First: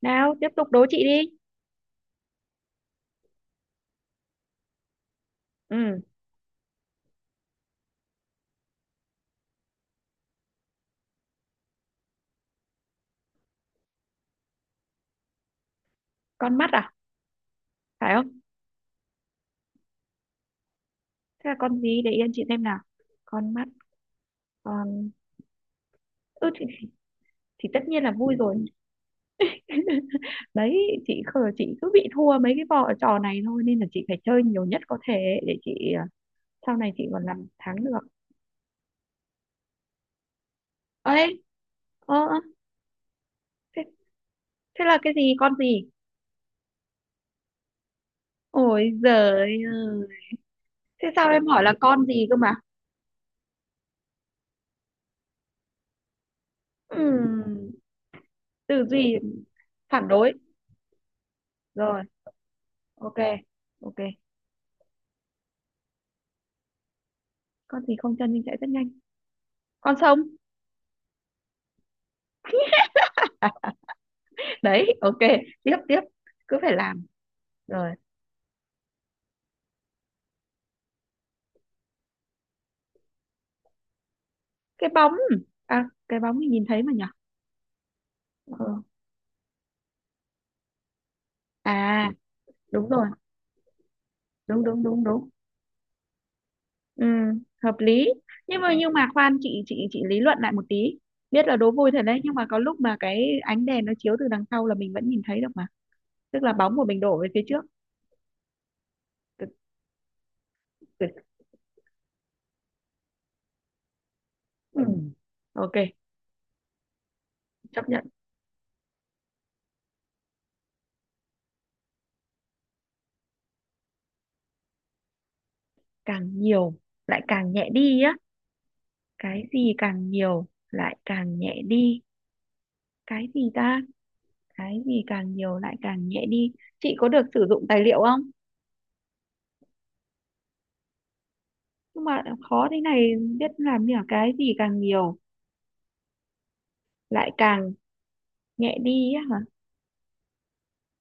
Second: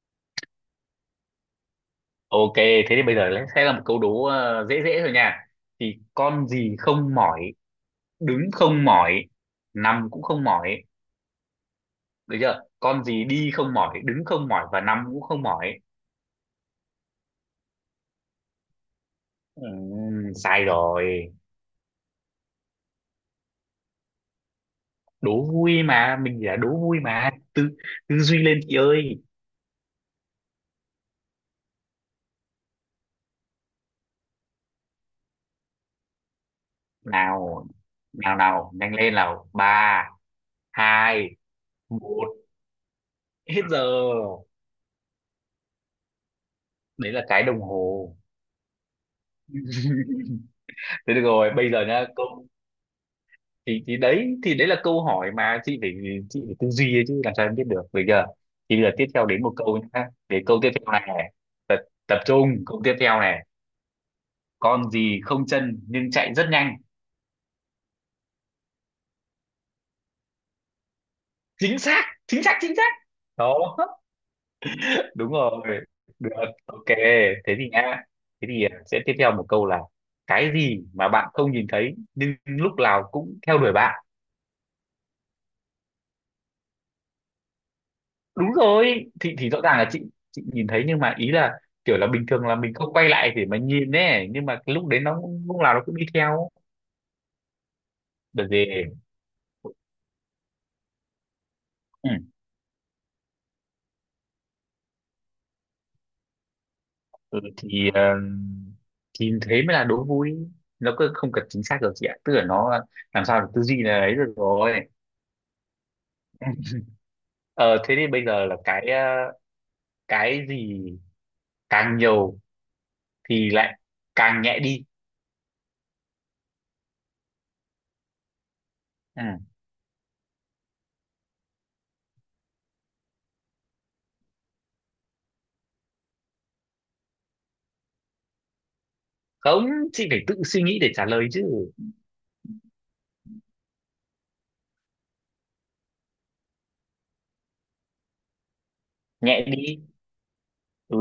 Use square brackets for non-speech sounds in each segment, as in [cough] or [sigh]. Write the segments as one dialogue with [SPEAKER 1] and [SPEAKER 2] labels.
[SPEAKER 1] Nào tiếp tục đố chị đi.
[SPEAKER 2] Ok, thế thì bây giờ sẽ là một câu đố dễ dễ thôi nha. Thì
[SPEAKER 1] Ừ.
[SPEAKER 2] con gì không mỏi, đứng không mỏi, nằm cũng không mỏi, được chưa? Con gì đi không mỏi, đứng không mỏi và nằm cũng không mỏi.
[SPEAKER 1] Con mắt à? Phải không?
[SPEAKER 2] Sai rồi.
[SPEAKER 1] Thế là con gì? Để yên chị xem nào. Con mắt. con
[SPEAKER 2] Đố vui mà, mình chỉ
[SPEAKER 1] ừ,
[SPEAKER 2] là
[SPEAKER 1] thì,
[SPEAKER 2] đố vui mà.
[SPEAKER 1] thì
[SPEAKER 2] Tư
[SPEAKER 1] tất nhiên là
[SPEAKER 2] tư
[SPEAKER 1] vui
[SPEAKER 2] duy
[SPEAKER 1] rồi.
[SPEAKER 2] lên chị ơi.
[SPEAKER 1] [laughs] Đấy. Chị khờ, chị cứ bị thua mấy cái vò trò này thôi nên là chị phải chơi nhiều nhất có thể ấy, để chị à, sau này chị còn làm
[SPEAKER 2] Nào,
[SPEAKER 1] thắng được.
[SPEAKER 2] nào nào, nhanh lên nào. Ba, hai,
[SPEAKER 1] Ấy. ờ
[SPEAKER 2] một,
[SPEAKER 1] ơ,
[SPEAKER 2] hết giờ.
[SPEAKER 1] thế, thế là cái gì, con gì?
[SPEAKER 2] Đấy là cái đồng hồ.
[SPEAKER 1] Ôi giời ơi.
[SPEAKER 2] [laughs]
[SPEAKER 1] Thế
[SPEAKER 2] Thế được
[SPEAKER 1] sao em
[SPEAKER 2] rồi,
[SPEAKER 1] hỏi
[SPEAKER 2] bây
[SPEAKER 1] là
[SPEAKER 2] giờ nhá,
[SPEAKER 1] con gì cơ
[SPEAKER 2] câu
[SPEAKER 1] mà?
[SPEAKER 2] thì thì đấy thì đấy là câu hỏi mà chị phải tư duy ấy chứ, làm sao em biết
[SPEAKER 1] Ừm,
[SPEAKER 2] được bây giờ. Thì bây
[SPEAKER 1] Tư
[SPEAKER 2] giờ tiếp
[SPEAKER 1] duy.
[SPEAKER 2] theo đến một câu nhá,
[SPEAKER 1] Phản đối.
[SPEAKER 2] để câu tiếp theo này này tập,
[SPEAKER 1] Rồi.
[SPEAKER 2] tập trung câu tiếp
[SPEAKER 1] Ok,
[SPEAKER 2] theo này.
[SPEAKER 1] ok.
[SPEAKER 2] Con gì không chân nhưng chạy rất nhanh?
[SPEAKER 1] Con gì không chân nhưng chạy rất nhanh? Con sông.
[SPEAKER 2] Chính xác, chính xác, chính xác. Đó,
[SPEAKER 1] Đấy, ok.
[SPEAKER 2] đúng
[SPEAKER 1] Tiếp,
[SPEAKER 2] rồi,
[SPEAKER 1] tiếp.
[SPEAKER 2] được,
[SPEAKER 1] Cứ phải
[SPEAKER 2] ok.
[SPEAKER 1] làm.
[SPEAKER 2] Thế thì
[SPEAKER 1] Rồi.
[SPEAKER 2] nha, sẽ tiếp theo một câu là: cái gì mà bạn không nhìn thấy nhưng lúc nào cũng theo đuổi bạn?
[SPEAKER 1] Cái bóng. À, cái bóng thì nhìn thấy mà nhở?
[SPEAKER 2] Đúng
[SPEAKER 1] Ừ.
[SPEAKER 2] rồi, thì rõ ràng là chị nhìn thấy, nhưng mà ý là kiểu là
[SPEAKER 1] À.
[SPEAKER 2] bình thường là mình
[SPEAKER 1] Đúng
[SPEAKER 2] không
[SPEAKER 1] rồi.
[SPEAKER 2] quay lại để mà nhìn ấy, nhưng mà
[SPEAKER 1] Đúng
[SPEAKER 2] cái
[SPEAKER 1] đúng
[SPEAKER 2] lúc đấy
[SPEAKER 1] đúng
[SPEAKER 2] nó
[SPEAKER 1] đúng.
[SPEAKER 2] lúc nào nó cũng đi theo.
[SPEAKER 1] Ừ, hợp lý.
[SPEAKER 2] Đợt
[SPEAKER 1] nhưng mà
[SPEAKER 2] về.
[SPEAKER 1] nhưng mà khoan, chị lý luận lại một tí. Biết là đố vui thật
[SPEAKER 2] Ừ.
[SPEAKER 1] đấy, nhưng mà có lúc mà cái ánh đèn nó chiếu từ đằng sau là mình vẫn nhìn thấy được mà. Tức là bóng của mình đổ về
[SPEAKER 2] Ừ,
[SPEAKER 1] phía trước.
[SPEAKER 2] thì
[SPEAKER 1] Cực-
[SPEAKER 2] thế mới là đố vui. Nó cứ
[SPEAKER 1] Cực.
[SPEAKER 2] không cần chính xác được chị ạ, tức là nó làm sao được tư duy là ấy được rồi.
[SPEAKER 1] Ừ. Ok.
[SPEAKER 2] [laughs] Ờ
[SPEAKER 1] Chấp
[SPEAKER 2] thế
[SPEAKER 1] nhận.
[SPEAKER 2] thì bây giờ là cái gì càng nhiều thì lại càng nhẹ đi?
[SPEAKER 1] Càng nhiều lại càng nhẹ đi á?
[SPEAKER 2] Ừ.
[SPEAKER 1] Cái gì càng nhiều lại càng nhẹ đi? Cái gì ta? Cái gì càng nhiều lại càng nhẹ đi? Chị có được sử dụng tài liệu không?
[SPEAKER 2] Không, chị phải tự suy nghĩ để trả lời chứ.
[SPEAKER 1] Nhưng mà khó thế này. Biết làm như là cái gì càng nhiều lại càng nhẹ đi á hả?
[SPEAKER 2] Nhẹ đi. Ừ,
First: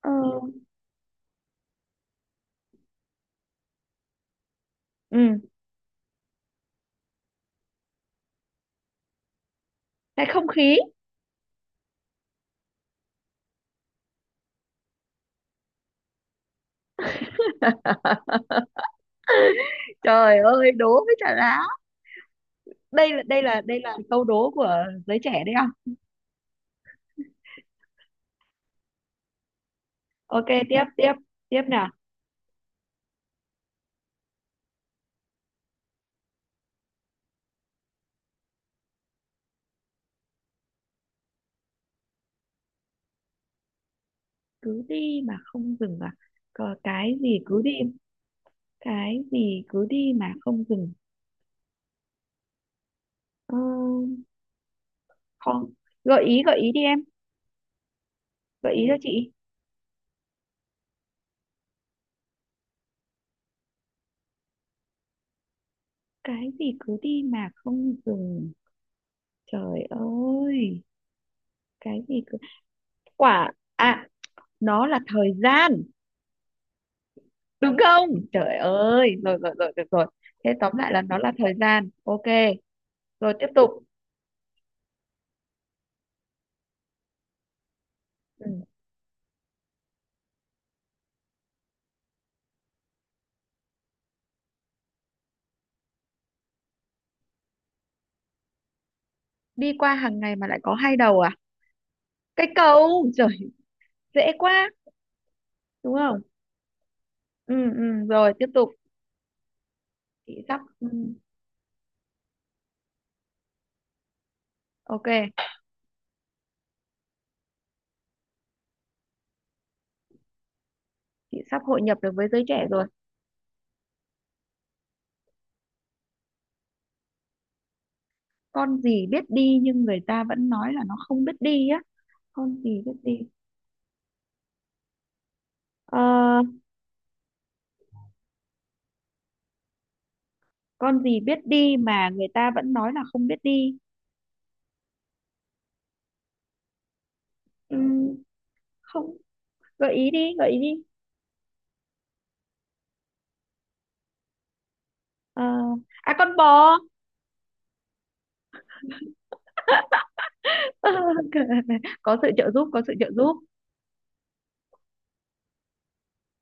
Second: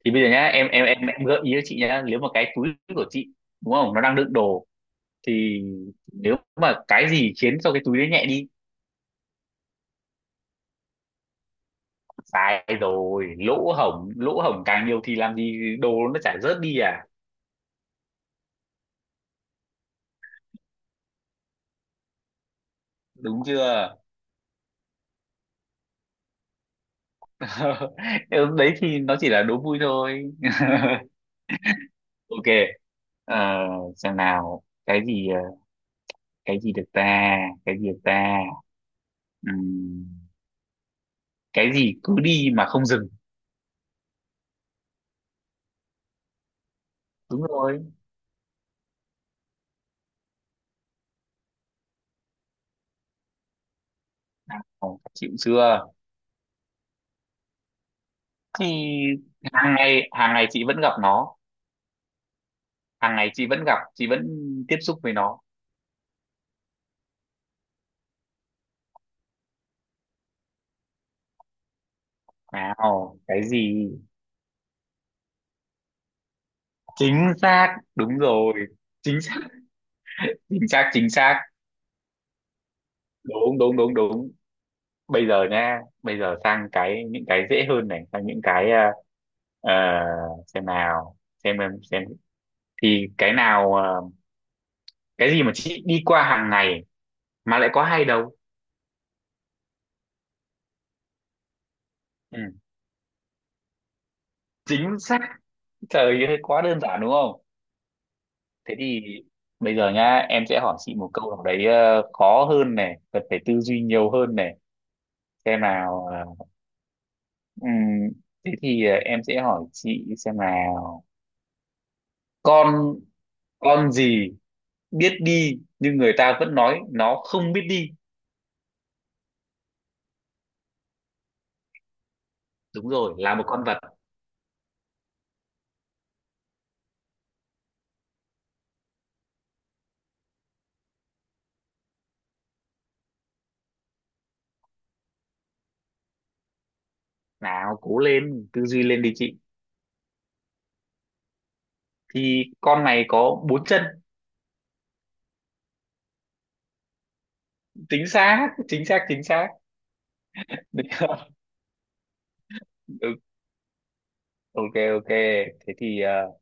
[SPEAKER 1] ờ
[SPEAKER 2] thì bây giờ nhá, em gợi ý cho chị nhá. Nếu mà cái túi của chị, đúng không, nó đang đựng đồ,
[SPEAKER 1] ừ.
[SPEAKER 2] thì nếu mà cái gì khiến cho cái túi đấy nhẹ đi?
[SPEAKER 1] Cái không khí.
[SPEAKER 2] Sai rồi, lỗ hổng, lỗ hổng càng nhiều thì làm gì đồ nó chả rớt đi à.
[SPEAKER 1] [laughs] Trời ơi, đố với trả lá. đây là đây
[SPEAKER 2] Đúng
[SPEAKER 1] là đây
[SPEAKER 2] chưa?
[SPEAKER 1] là câu đố của giới trẻ đấy không?
[SPEAKER 2] [laughs] Em, đấy thì nó chỉ là đố vui thôi. [laughs]
[SPEAKER 1] Ok, tiếp, tiếp. Tiếp nào.
[SPEAKER 2] Ok. Ờ, xem nào, cái gì được ta? Cái gì được ta? Ừm, cái gì cứ đi mà không dừng?
[SPEAKER 1] Cứ đi mà không dừng à? Có cái gì
[SPEAKER 2] Đúng
[SPEAKER 1] cứ đi.
[SPEAKER 2] rồi.
[SPEAKER 1] Cái gì cứ đi mà không dừng? ờ,
[SPEAKER 2] Ồ, chịu
[SPEAKER 1] Không.
[SPEAKER 2] chưa?
[SPEAKER 1] Gợi ý gợi ý đi em. Gợi ý
[SPEAKER 2] Thì
[SPEAKER 1] cho chị.
[SPEAKER 2] hàng ngày, hàng ngày chị vẫn gặp nó, hàng ngày chị vẫn tiếp xúc với nó.
[SPEAKER 1] Cái gì cứ đi mà không dừng? Trời ơi. Cái gì cứ.
[SPEAKER 2] Nào, cái
[SPEAKER 1] Quả
[SPEAKER 2] gì?
[SPEAKER 1] à? Nó là thời gian.
[SPEAKER 2] Chính
[SPEAKER 1] Đúng
[SPEAKER 2] xác,
[SPEAKER 1] không?
[SPEAKER 2] đúng rồi,
[SPEAKER 1] Trời ơi,
[SPEAKER 2] chính
[SPEAKER 1] rồi
[SPEAKER 2] xác,
[SPEAKER 1] rồi rồi, được rồi. Thế
[SPEAKER 2] chính
[SPEAKER 1] tóm
[SPEAKER 2] xác,
[SPEAKER 1] lại là
[SPEAKER 2] chính
[SPEAKER 1] nó là
[SPEAKER 2] xác.
[SPEAKER 1] thời gian, ok. Rồi, tiếp
[SPEAKER 2] Đúng,
[SPEAKER 1] tục.
[SPEAKER 2] đúng, đúng, đúng. Bây giờ nha, bây giờ sang những cái dễ hơn này, sang những
[SPEAKER 1] Ừ.
[SPEAKER 2] ờ, xem nào xem em xem, thì cái nào, cái gì mà chị đi qua hàng ngày mà lại có hai đầu?
[SPEAKER 1] Đi qua hàng ngày mà lại có hai đầu à?
[SPEAKER 2] Ừ.
[SPEAKER 1] Cái cầu trời. Dễ quá.
[SPEAKER 2] Chính xác.
[SPEAKER 1] Đúng không?
[SPEAKER 2] Trời ơi, quá đơn giản đúng không?
[SPEAKER 1] Ừ ừ, rồi tiếp tục.
[SPEAKER 2] Thế thì bây giờ nhá,
[SPEAKER 1] Chị
[SPEAKER 2] em
[SPEAKER 1] sắp
[SPEAKER 2] sẽ hỏi chị một câu nào đấy khó hơn này, cần phải tư duy nhiều hơn này.
[SPEAKER 1] ok.
[SPEAKER 2] Xem nào ờ, ừm, thế thì ờ, em sẽ hỏi chị, xem nào:
[SPEAKER 1] Chị sắp hội nhập được với giới trẻ rồi.
[SPEAKER 2] con con gì biết đi nhưng người ta vẫn nói nó không biết đi?
[SPEAKER 1] Con gì biết đi nhưng người ta vẫn nói là nó không biết đi á? Con gì
[SPEAKER 2] Đúng
[SPEAKER 1] biết đi?
[SPEAKER 2] rồi, là một con vật.
[SPEAKER 1] Ờ, con gì biết đi mà người ta vẫn nói là không biết đi?
[SPEAKER 2] Nào cố
[SPEAKER 1] Ừm,
[SPEAKER 2] lên, tư duy lên đi
[SPEAKER 1] Không.
[SPEAKER 2] chị.
[SPEAKER 1] Gợi ý đi gợi ý đi.
[SPEAKER 2] Thì con này có bốn chân.
[SPEAKER 1] Ờ, con bò.
[SPEAKER 2] Chính xác, chính xác, chính xác. [laughs] Được.
[SPEAKER 1] [laughs] Có sự trợ giúp, có sự trợ
[SPEAKER 2] Ừ,
[SPEAKER 1] giúp.
[SPEAKER 2] ok, ok. thế thì ờ,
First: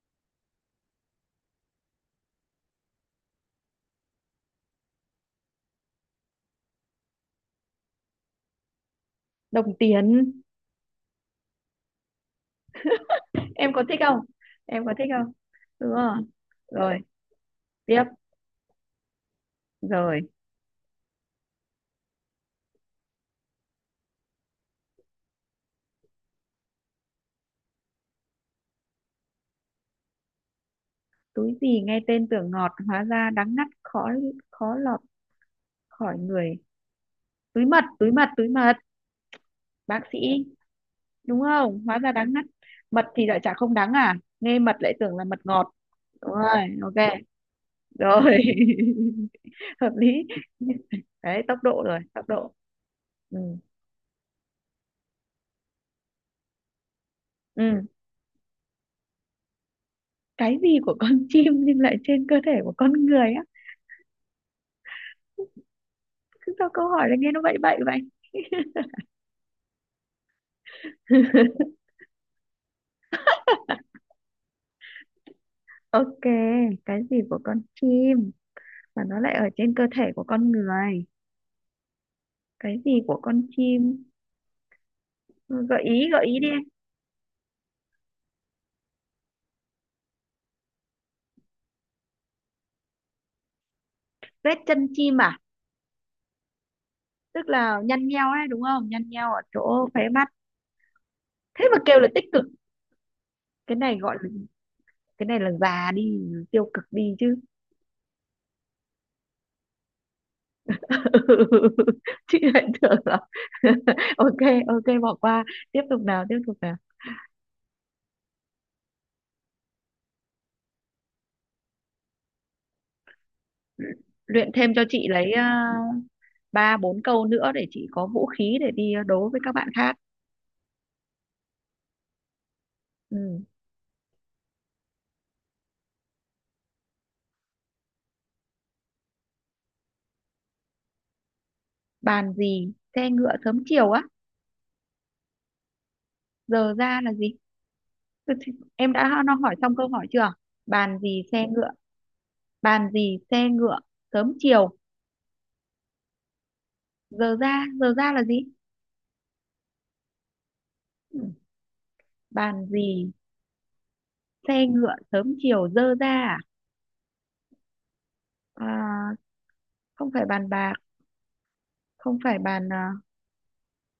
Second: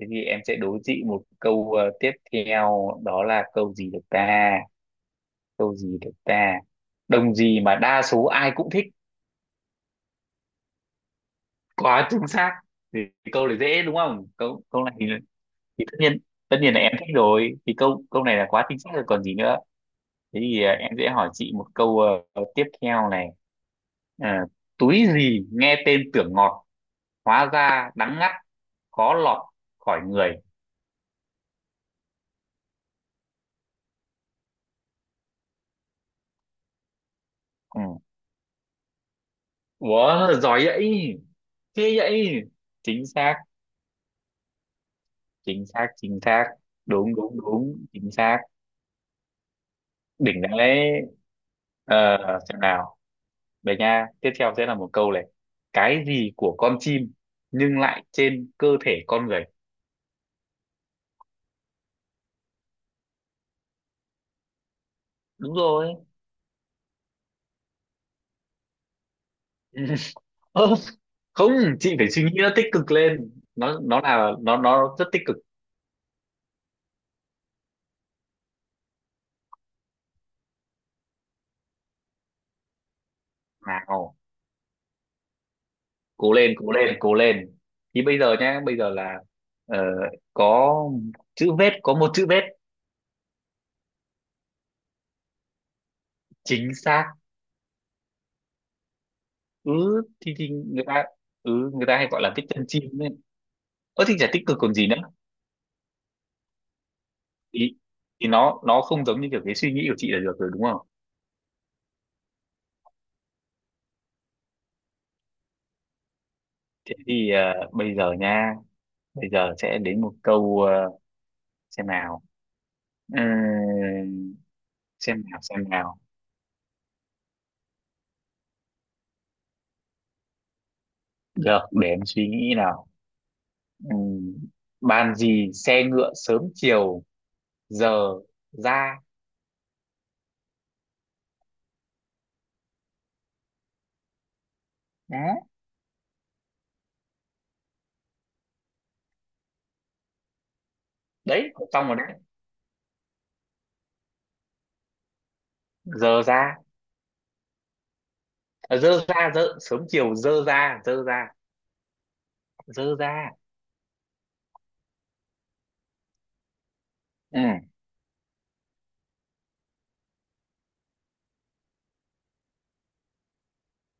[SPEAKER 2] Thế thì em sẽ đố chị một câu tiếp theo, đó là câu gì được ta? Câu gì được ta? Đồng gì mà đa số ai cũng thích?
[SPEAKER 1] Đồng tiền.
[SPEAKER 2] Quá chính xác. Thì câu này
[SPEAKER 1] Em
[SPEAKER 2] dễ
[SPEAKER 1] có
[SPEAKER 2] đúng
[SPEAKER 1] thích không,
[SPEAKER 2] không? Câu câu
[SPEAKER 1] em có
[SPEAKER 2] này
[SPEAKER 1] thích
[SPEAKER 2] thì,
[SPEAKER 1] không?
[SPEAKER 2] thì
[SPEAKER 1] Đúng rồi.
[SPEAKER 2] tất nhiên là em
[SPEAKER 1] Rồi,
[SPEAKER 2] thích rồi. Thì câu
[SPEAKER 1] tiếp.
[SPEAKER 2] câu này là quá chính xác rồi còn gì nữa.
[SPEAKER 1] Rồi.
[SPEAKER 2] Thế thì em sẽ hỏi chị một câu tiếp theo này. À, túi gì nghe tên tưởng ngọt, hóa ra đắng ngắt, khó lọt khỏi người?
[SPEAKER 1] Túi gì nghe tên tưởng ngọt, hóa ra đắng ngắt, khó khó lọt khỏi người? Túi
[SPEAKER 2] Ừ.
[SPEAKER 1] mật, túi mật, túi mật. Bác
[SPEAKER 2] Wow,
[SPEAKER 1] sĩ.
[SPEAKER 2] giỏi vậy.
[SPEAKER 1] Đúng không?
[SPEAKER 2] Thế
[SPEAKER 1] Hóa ra đắng
[SPEAKER 2] vậy.
[SPEAKER 1] ngắt. Mật
[SPEAKER 2] Chính
[SPEAKER 1] thì
[SPEAKER 2] xác,
[SPEAKER 1] lại chả không đắng à? Nghe mật lại tưởng là mật
[SPEAKER 2] chính
[SPEAKER 1] ngọt.
[SPEAKER 2] xác, chính
[SPEAKER 1] Đúng
[SPEAKER 2] xác,
[SPEAKER 1] rồi,
[SPEAKER 2] đúng,
[SPEAKER 1] ok.
[SPEAKER 2] đúng, đúng, chính
[SPEAKER 1] Rồi.
[SPEAKER 2] xác,
[SPEAKER 1] [laughs] Hợp lý.
[SPEAKER 2] đỉnh, đáng lẽ.
[SPEAKER 1] Đấy, tốc độ rồi,
[SPEAKER 2] ờ,
[SPEAKER 1] tốc độ.
[SPEAKER 2] xem nào.
[SPEAKER 1] Ừ.
[SPEAKER 2] Về nha, tiếp theo sẽ là một câu này: cái gì của con chim nhưng
[SPEAKER 1] Ừ.
[SPEAKER 2] lại trên cơ thể con người?
[SPEAKER 1] Cái gì của con [laughs] chim nhưng lại trên cơ thể của con người á?
[SPEAKER 2] Đúng rồi.
[SPEAKER 1] Cứ sao câu hỏi là nghe nó bậy bậy vậy.
[SPEAKER 2] [laughs] Ơ, không,
[SPEAKER 1] [laughs]
[SPEAKER 2] chị phải suy nghĩ nó tích cực lên. Nó là, nó rất tích cực.
[SPEAKER 1] Ok. Cái gì của con chim mà nó lại ở trên cơ thể của con người? Cái gì của con chim?
[SPEAKER 2] Nào,
[SPEAKER 1] Ừ, gợi
[SPEAKER 2] cố
[SPEAKER 1] ý đi
[SPEAKER 2] lên,
[SPEAKER 1] em.
[SPEAKER 2] cố lên, cố lên. Thì bây giờ nhá, bây giờ là ờ, có có một chữ vết.
[SPEAKER 1] Vết chân chim à?
[SPEAKER 2] Chính xác.
[SPEAKER 1] Tức là nhăn nheo đấy, đúng không? Nhăn nheo ở chỗ khóe
[SPEAKER 2] Ừ,
[SPEAKER 1] mắt.
[SPEAKER 2] thì người ta, ừ,
[SPEAKER 1] Thế mà
[SPEAKER 2] người ta
[SPEAKER 1] kêu
[SPEAKER 2] hay
[SPEAKER 1] là
[SPEAKER 2] gọi
[SPEAKER 1] tích
[SPEAKER 2] là
[SPEAKER 1] cực.
[SPEAKER 2] thích chân chim đấy.
[SPEAKER 1] Cái này
[SPEAKER 2] Ơ thì
[SPEAKER 1] gọi là.
[SPEAKER 2] chả tích cực còn gì nữa.
[SPEAKER 1] Cái này là già đi, tiêu cực đi chứ.
[SPEAKER 2] Thì thì nó không giống như kiểu cái suy nghĩ của chị là, được rồi đúng không?
[SPEAKER 1] [laughs] Chị lại tưởng là. [laughs] Ok. Ok, bỏ qua. Tiếp tục nào, tiếp tục nào.
[SPEAKER 2] Thế thì bây giờ nha, bây giờ sẽ đến một câu, xem nào. Ừm,
[SPEAKER 1] Luyện thêm cho chị
[SPEAKER 2] xem
[SPEAKER 1] lấy
[SPEAKER 2] nào, xem nào,
[SPEAKER 1] ba bốn câu nữa để chị có vũ khí để đi đấu với các bạn khác.
[SPEAKER 2] được, để em suy nghĩ nào.
[SPEAKER 1] Ừ.
[SPEAKER 2] Ừm, bàn gì xe ngựa, sớm chiều giờ ra?
[SPEAKER 1] Bàn gì xe ngựa sớm chiều á?
[SPEAKER 2] Đấy.
[SPEAKER 1] Giờ ra là gì? Ừ, thì em đã nó hỏi xong câu hỏi chưa? Bàn gì xe
[SPEAKER 2] Đấy
[SPEAKER 1] ngựa.
[SPEAKER 2] xong rồi đấy.
[SPEAKER 1] Bàn gì xe ngựa sớm chiều
[SPEAKER 2] Giờ ra.
[SPEAKER 1] giờ ra. Giờ ra là gì?
[SPEAKER 2] À, dơ ra, dơ sớm chiều, dơ ra, dơ
[SPEAKER 1] Ừ.
[SPEAKER 2] ra,
[SPEAKER 1] Bàn
[SPEAKER 2] dơ
[SPEAKER 1] gì
[SPEAKER 2] ra.
[SPEAKER 1] xe ngựa sớm chiều giờ ra à?
[SPEAKER 2] Ừ.
[SPEAKER 1] À, không phải bàn bạc. Không phải bàn à,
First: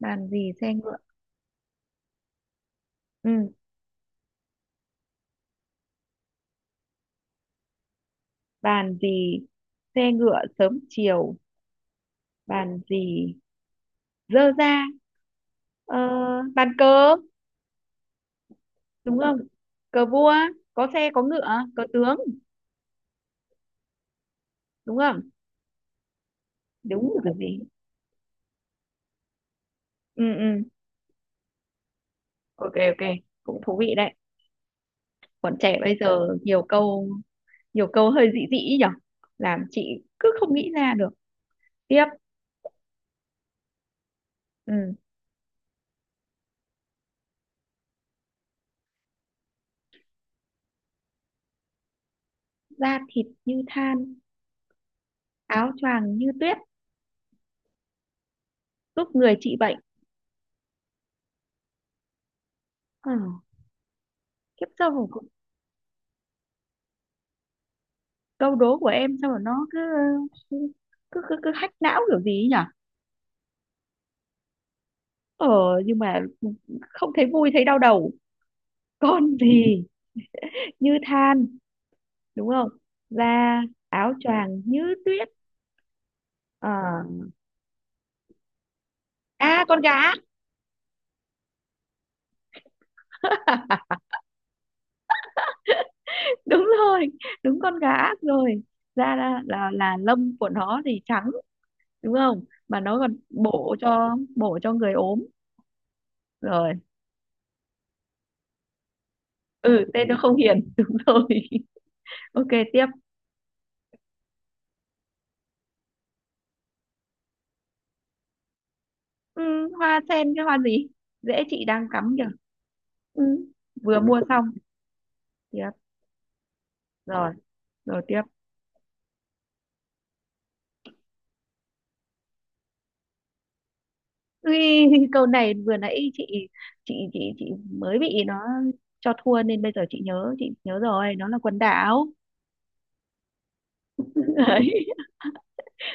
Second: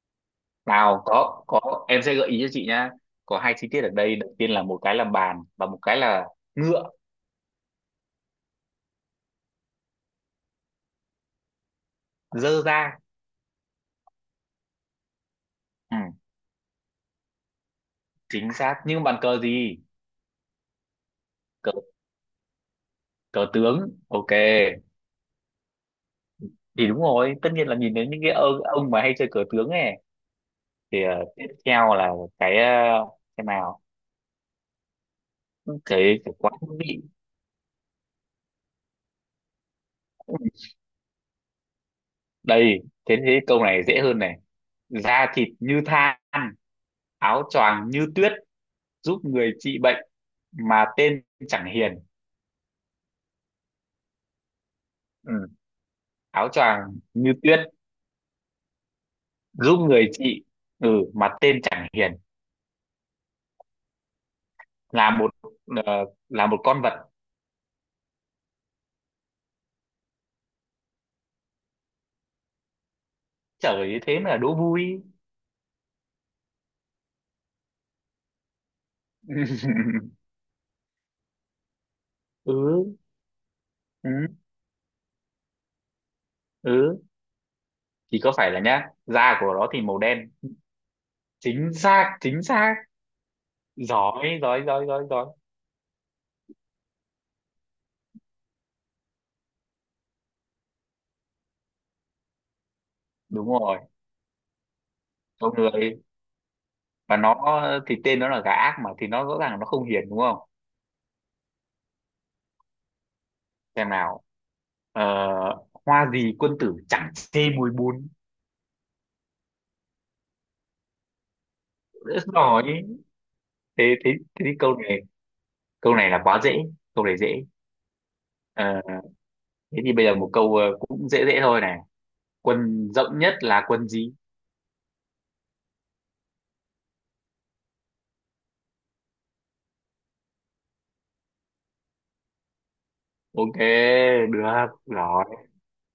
[SPEAKER 1] bàn gì xe ngựa.
[SPEAKER 2] Nào, có em sẽ gợi ý cho chị nhá. Có
[SPEAKER 1] Ừ,
[SPEAKER 2] hai chi tiết ở đây: đầu tiên là một cái là bàn và một cái là ngựa.
[SPEAKER 1] bàn gì xe ngựa sớm chiều.
[SPEAKER 2] Dơ
[SPEAKER 1] Bàn
[SPEAKER 2] ra.
[SPEAKER 1] gì dơ ra.
[SPEAKER 2] Ừ,
[SPEAKER 1] ờ, Bàn cờ.
[SPEAKER 2] chính xác, nhưng
[SPEAKER 1] Đúng
[SPEAKER 2] bàn
[SPEAKER 1] không?
[SPEAKER 2] cờ gì?
[SPEAKER 1] Cờ vua có xe có ngựa.
[SPEAKER 2] Cờ
[SPEAKER 1] Cờ tướng.
[SPEAKER 2] cờ tướng ok.
[SPEAKER 1] Đúng không?
[SPEAKER 2] Thì đúng
[SPEAKER 1] Đúng rồi
[SPEAKER 2] rồi, tất
[SPEAKER 1] gì.
[SPEAKER 2] nhiên là nhìn đến những cái ông mà hay chơi cờ tướng ấy.
[SPEAKER 1] Ừ ừ.
[SPEAKER 2] Thì tiếp theo là cái
[SPEAKER 1] Ok ok.
[SPEAKER 2] cái
[SPEAKER 1] Cũng thú
[SPEAKER 2] nào,
[SPEAKER 1] vị đấy. Bọn trẻ bây
[SPEAKER 2] cái,
[SPEAKER 1] giờ
[SPEAKER 2] cái quán
[SPEAKER 1] nhiều
[SPEAKER 2] vị.
[SPEAKER 1] câu, hơi dị dị ý nhở. Làm chị cứ không nghĩ ra được. Tiếp.
[SPEAKER 2] Đây, thế thế câu này dễ hơn này:
[SPEAKER 1] Ừ.
[SPEAKER 2] da thịt như than, áo choàng như tuyết, giúp người trị bệnh, mà tên chẳng hiền.
[SPEAKER 1] Da thịt như than,
[SPEAKER 2] Ừ,
[SPEAKER 1] áo choàng như
[SPEAKER 2] áo
[SPEAKER 1] tuyết,
[SPEAKER 2] choàng như tuyết.
[SPEAKER 1] giúp người trị
[SPEAKER 2] Giúp
[SPEAKER 1] bệnh.
[SPEAKER 2] người chị. Ừ. Mà tên chẳng hiền.
[SPEAKER 1] Ừ. Kiếp sau.
[SPEAKER 2] Là một, ờ, là một con vật.
[SPEAKER 1] Câu đố của em sao mà nó cứ cứ hack não kiểu gì ấy nhỉ?
[SPEAKER 2] Trời ơi, thế mà đố vui.
[SPEAKER 1] ờ nhưng mà không thấy vui, thấy đau đầu. Con [laughs] gì
[SPEAKER 2] [laughs]
[SPEAKER 1] như than, đúng không?
[SPEAKER 2] Ừ,
[SPEAKER 1] Da. Áo
[SPEAKER 2] ừ,
[SPEAKER 1] choàng như tuyết.
[SPEAKER 2] ừ,
[SPEAKER 1] ờ
[SPEAKER 2] thì có phải là nhá, da của
[SPEAKER 1] À,
[SPEAKER 2] nó
[SPEAKER 1] con
[SPEAKER 2] thì màu
[SPEAKER 1] gà.
[SPEAKER 2] đen. Chính xác, chính xác,
[SPEAKER 1] [laughs]
[SPEAKER 2] giỏi, giỏi, giỏi, giỏi, giỏi.
[SPEAKER 1] Đúng rồi. Đúng con gà rồi. Da là lông của nó thì trắng. Đúng không? Mà nó còn
[SPEAKER 2] Đúng
[SPEAKER 1] bổ
[SPEAKER 2] rồi,
[SPEAKER 1] cho bổ cho người ốm.
[SPEAKER 2] con người.
[SPEAKER 1] Rồi.
[SPEAKER 2] Và nó, thì tên nó là gà ác mà, thì nó rõ ràng là nó không
[SPEAKER 1] Ừ, tên
[SPEAKER 2] hiền
[SPEAKER 1] nó
[SPEAKER 2] đúng
[SPEAKER 1] không
[SPEAKER 2] không?
[SPEAKER 1] hiền. [laughs] Đúng rồi. Ok, tiếp.
[SPEAKER 2] Xem nào. Ờ, hoa gì quân tử chẳng chê mùi bùn?
[SPEAKER 1] Ừ, hoa sen. Cái hoa gì? Dễ, chị đang cắm
[SPEAKER 2] Rất
[SPEAKER 1] kìa.
[SPEAKER 2] giỏi.
[SPEAKER 1] Ừ,
[SPEAKER 2] thế
[SPEAKER 1] vừa
[SPEAKER 2] thế
[SPEAKER 1] mua xong.
[SPEAKER 2] thế thì câu này
[SPEAKER 1] Tiếp.
[SPEAKER 2] câu này là quá dễ. Câu này dễ.
[SPEAKER 1] Rồi, rồi, tiếp.
[SPEAKER 2] Ờ, thế thì bây giờ một câu cũng dễ dễ thôi này: quân rộng nhất là quân gì?
[SPEAKER 1] Ui, [laughs] câu này vừa nãy chị mới bị nó cho thua nên bây giờ chị nhớ rồi, nó là quần đảo.
[SPEAKER 2] Ok,
[SPEAKER 1] [laughs]
[SPEAKER 2] được
[SPEAKER 1] Đấy.
[SPEAKER 2] rồi.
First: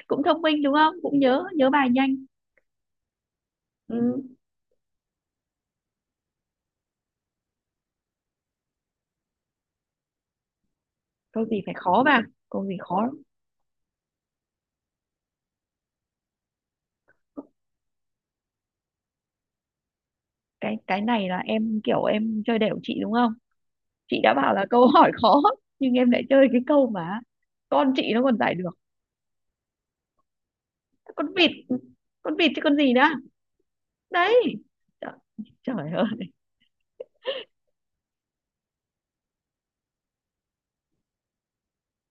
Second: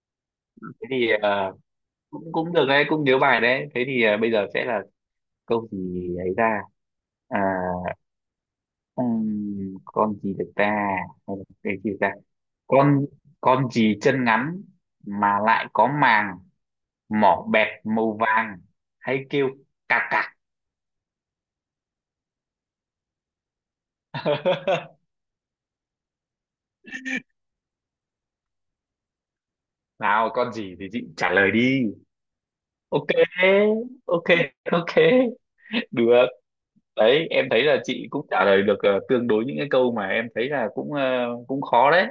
[SPEAKER 1] Cũng thông minh, đúng
[SPEAKER 2] Thế
[SPEAKER 1] không?
[SPEAKER 2] thì
[SPEAKER 1] Cũng nhớ nhớ bài nhanh.
[SPEAKER 2] cũng cũng được đấy, cũng nhớ bài đấy. Thế thì
[SPEAKER 1] Ừ.
[SPEAKER 2] bây giờ sẽ là câu gì ấy ra, à, con gì được ta? Hay là
[SPEAKER 1] Câu gì
[SPEAKER 2] cái
[SPEAKER 1] phải
[SPEAKER 2] gì được
[SPEAKER 1] khó
[SPEAKER 2] ta?
[SPEAKER 1] vào. Câu gì
[SPEAKER 2] con
[SPEAKER 1] khó.
[SPEAKER 2] con gì chân ngắn mà lại có màng, mỏ bẹt màu vàng, hay kêu cạc cạc?
[SPEAKER 1] Cái này là em kiểu em chơi đểu chị đúng không? Chị đã bảo là câu hỏi
[SPEAKER 2] [laughs]
[SPEAKER 1] khó. Nhưng em lại chơi cái câu mà con chị nó còn giải được.
[SPEAKER 2] Nào, con gì thì chị
[SPEAKER 1] Con
[SPEAKER 2] trả
[SPEAKER 1] vịt.
[SPEAKER 2] lời đi.
[SPEAKER 1] Con vịt chứ con gì nữa.
[SPEAKER 2] Ok, ok,
[SPEAKER 1] Đấy.
[SPEAKER 2] ok,
[SPEAKER 1] Trời, trời
[SPEAKER 2] được.
[SPEAKER 1] ơi.
[SPEAKER 2] Đấy em thấy là chị cũng trả lời được tương đối những cái câu mà em thấy là cũng cũng khó đấy.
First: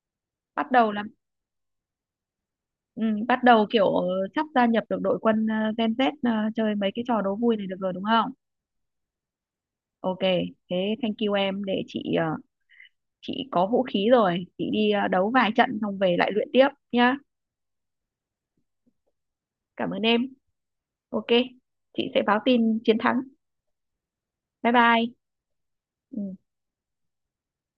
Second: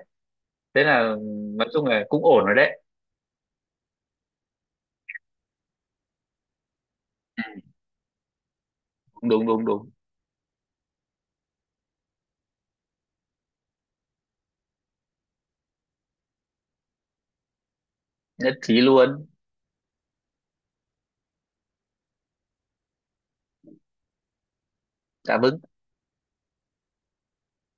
[SPEAKER 1] Bắt
[SPEAKER 2] Thế
[SPEAKER 1] đầu là.
[SPEAKER 2] là, nói chung là cũng ổn rồi đấy.
[SPEAKER 1] Ừ, bắt đầu kiểu sắp gia nhập được đội quân Gen Z chơi mấy cái trò đố vui này được rồi đúng không?
[SPEAKER 2] Đúng, đúng, đúng.
[SPEAKER 1] Ok. Thế thank you em, để chị chị có vũ khí rồi, chị đi đấu vài trận xong về lại luyện tiếp nhá.
[SPEAKER 2] Nhất trí luôn.
[SPEAKER 1] Cảm ơn em. Ok. Chị sẽ báo tin chiến thắng. Bye bye.
[SPEAKER 2] Cảm ơn.
[SPEAKER 1] Ừ.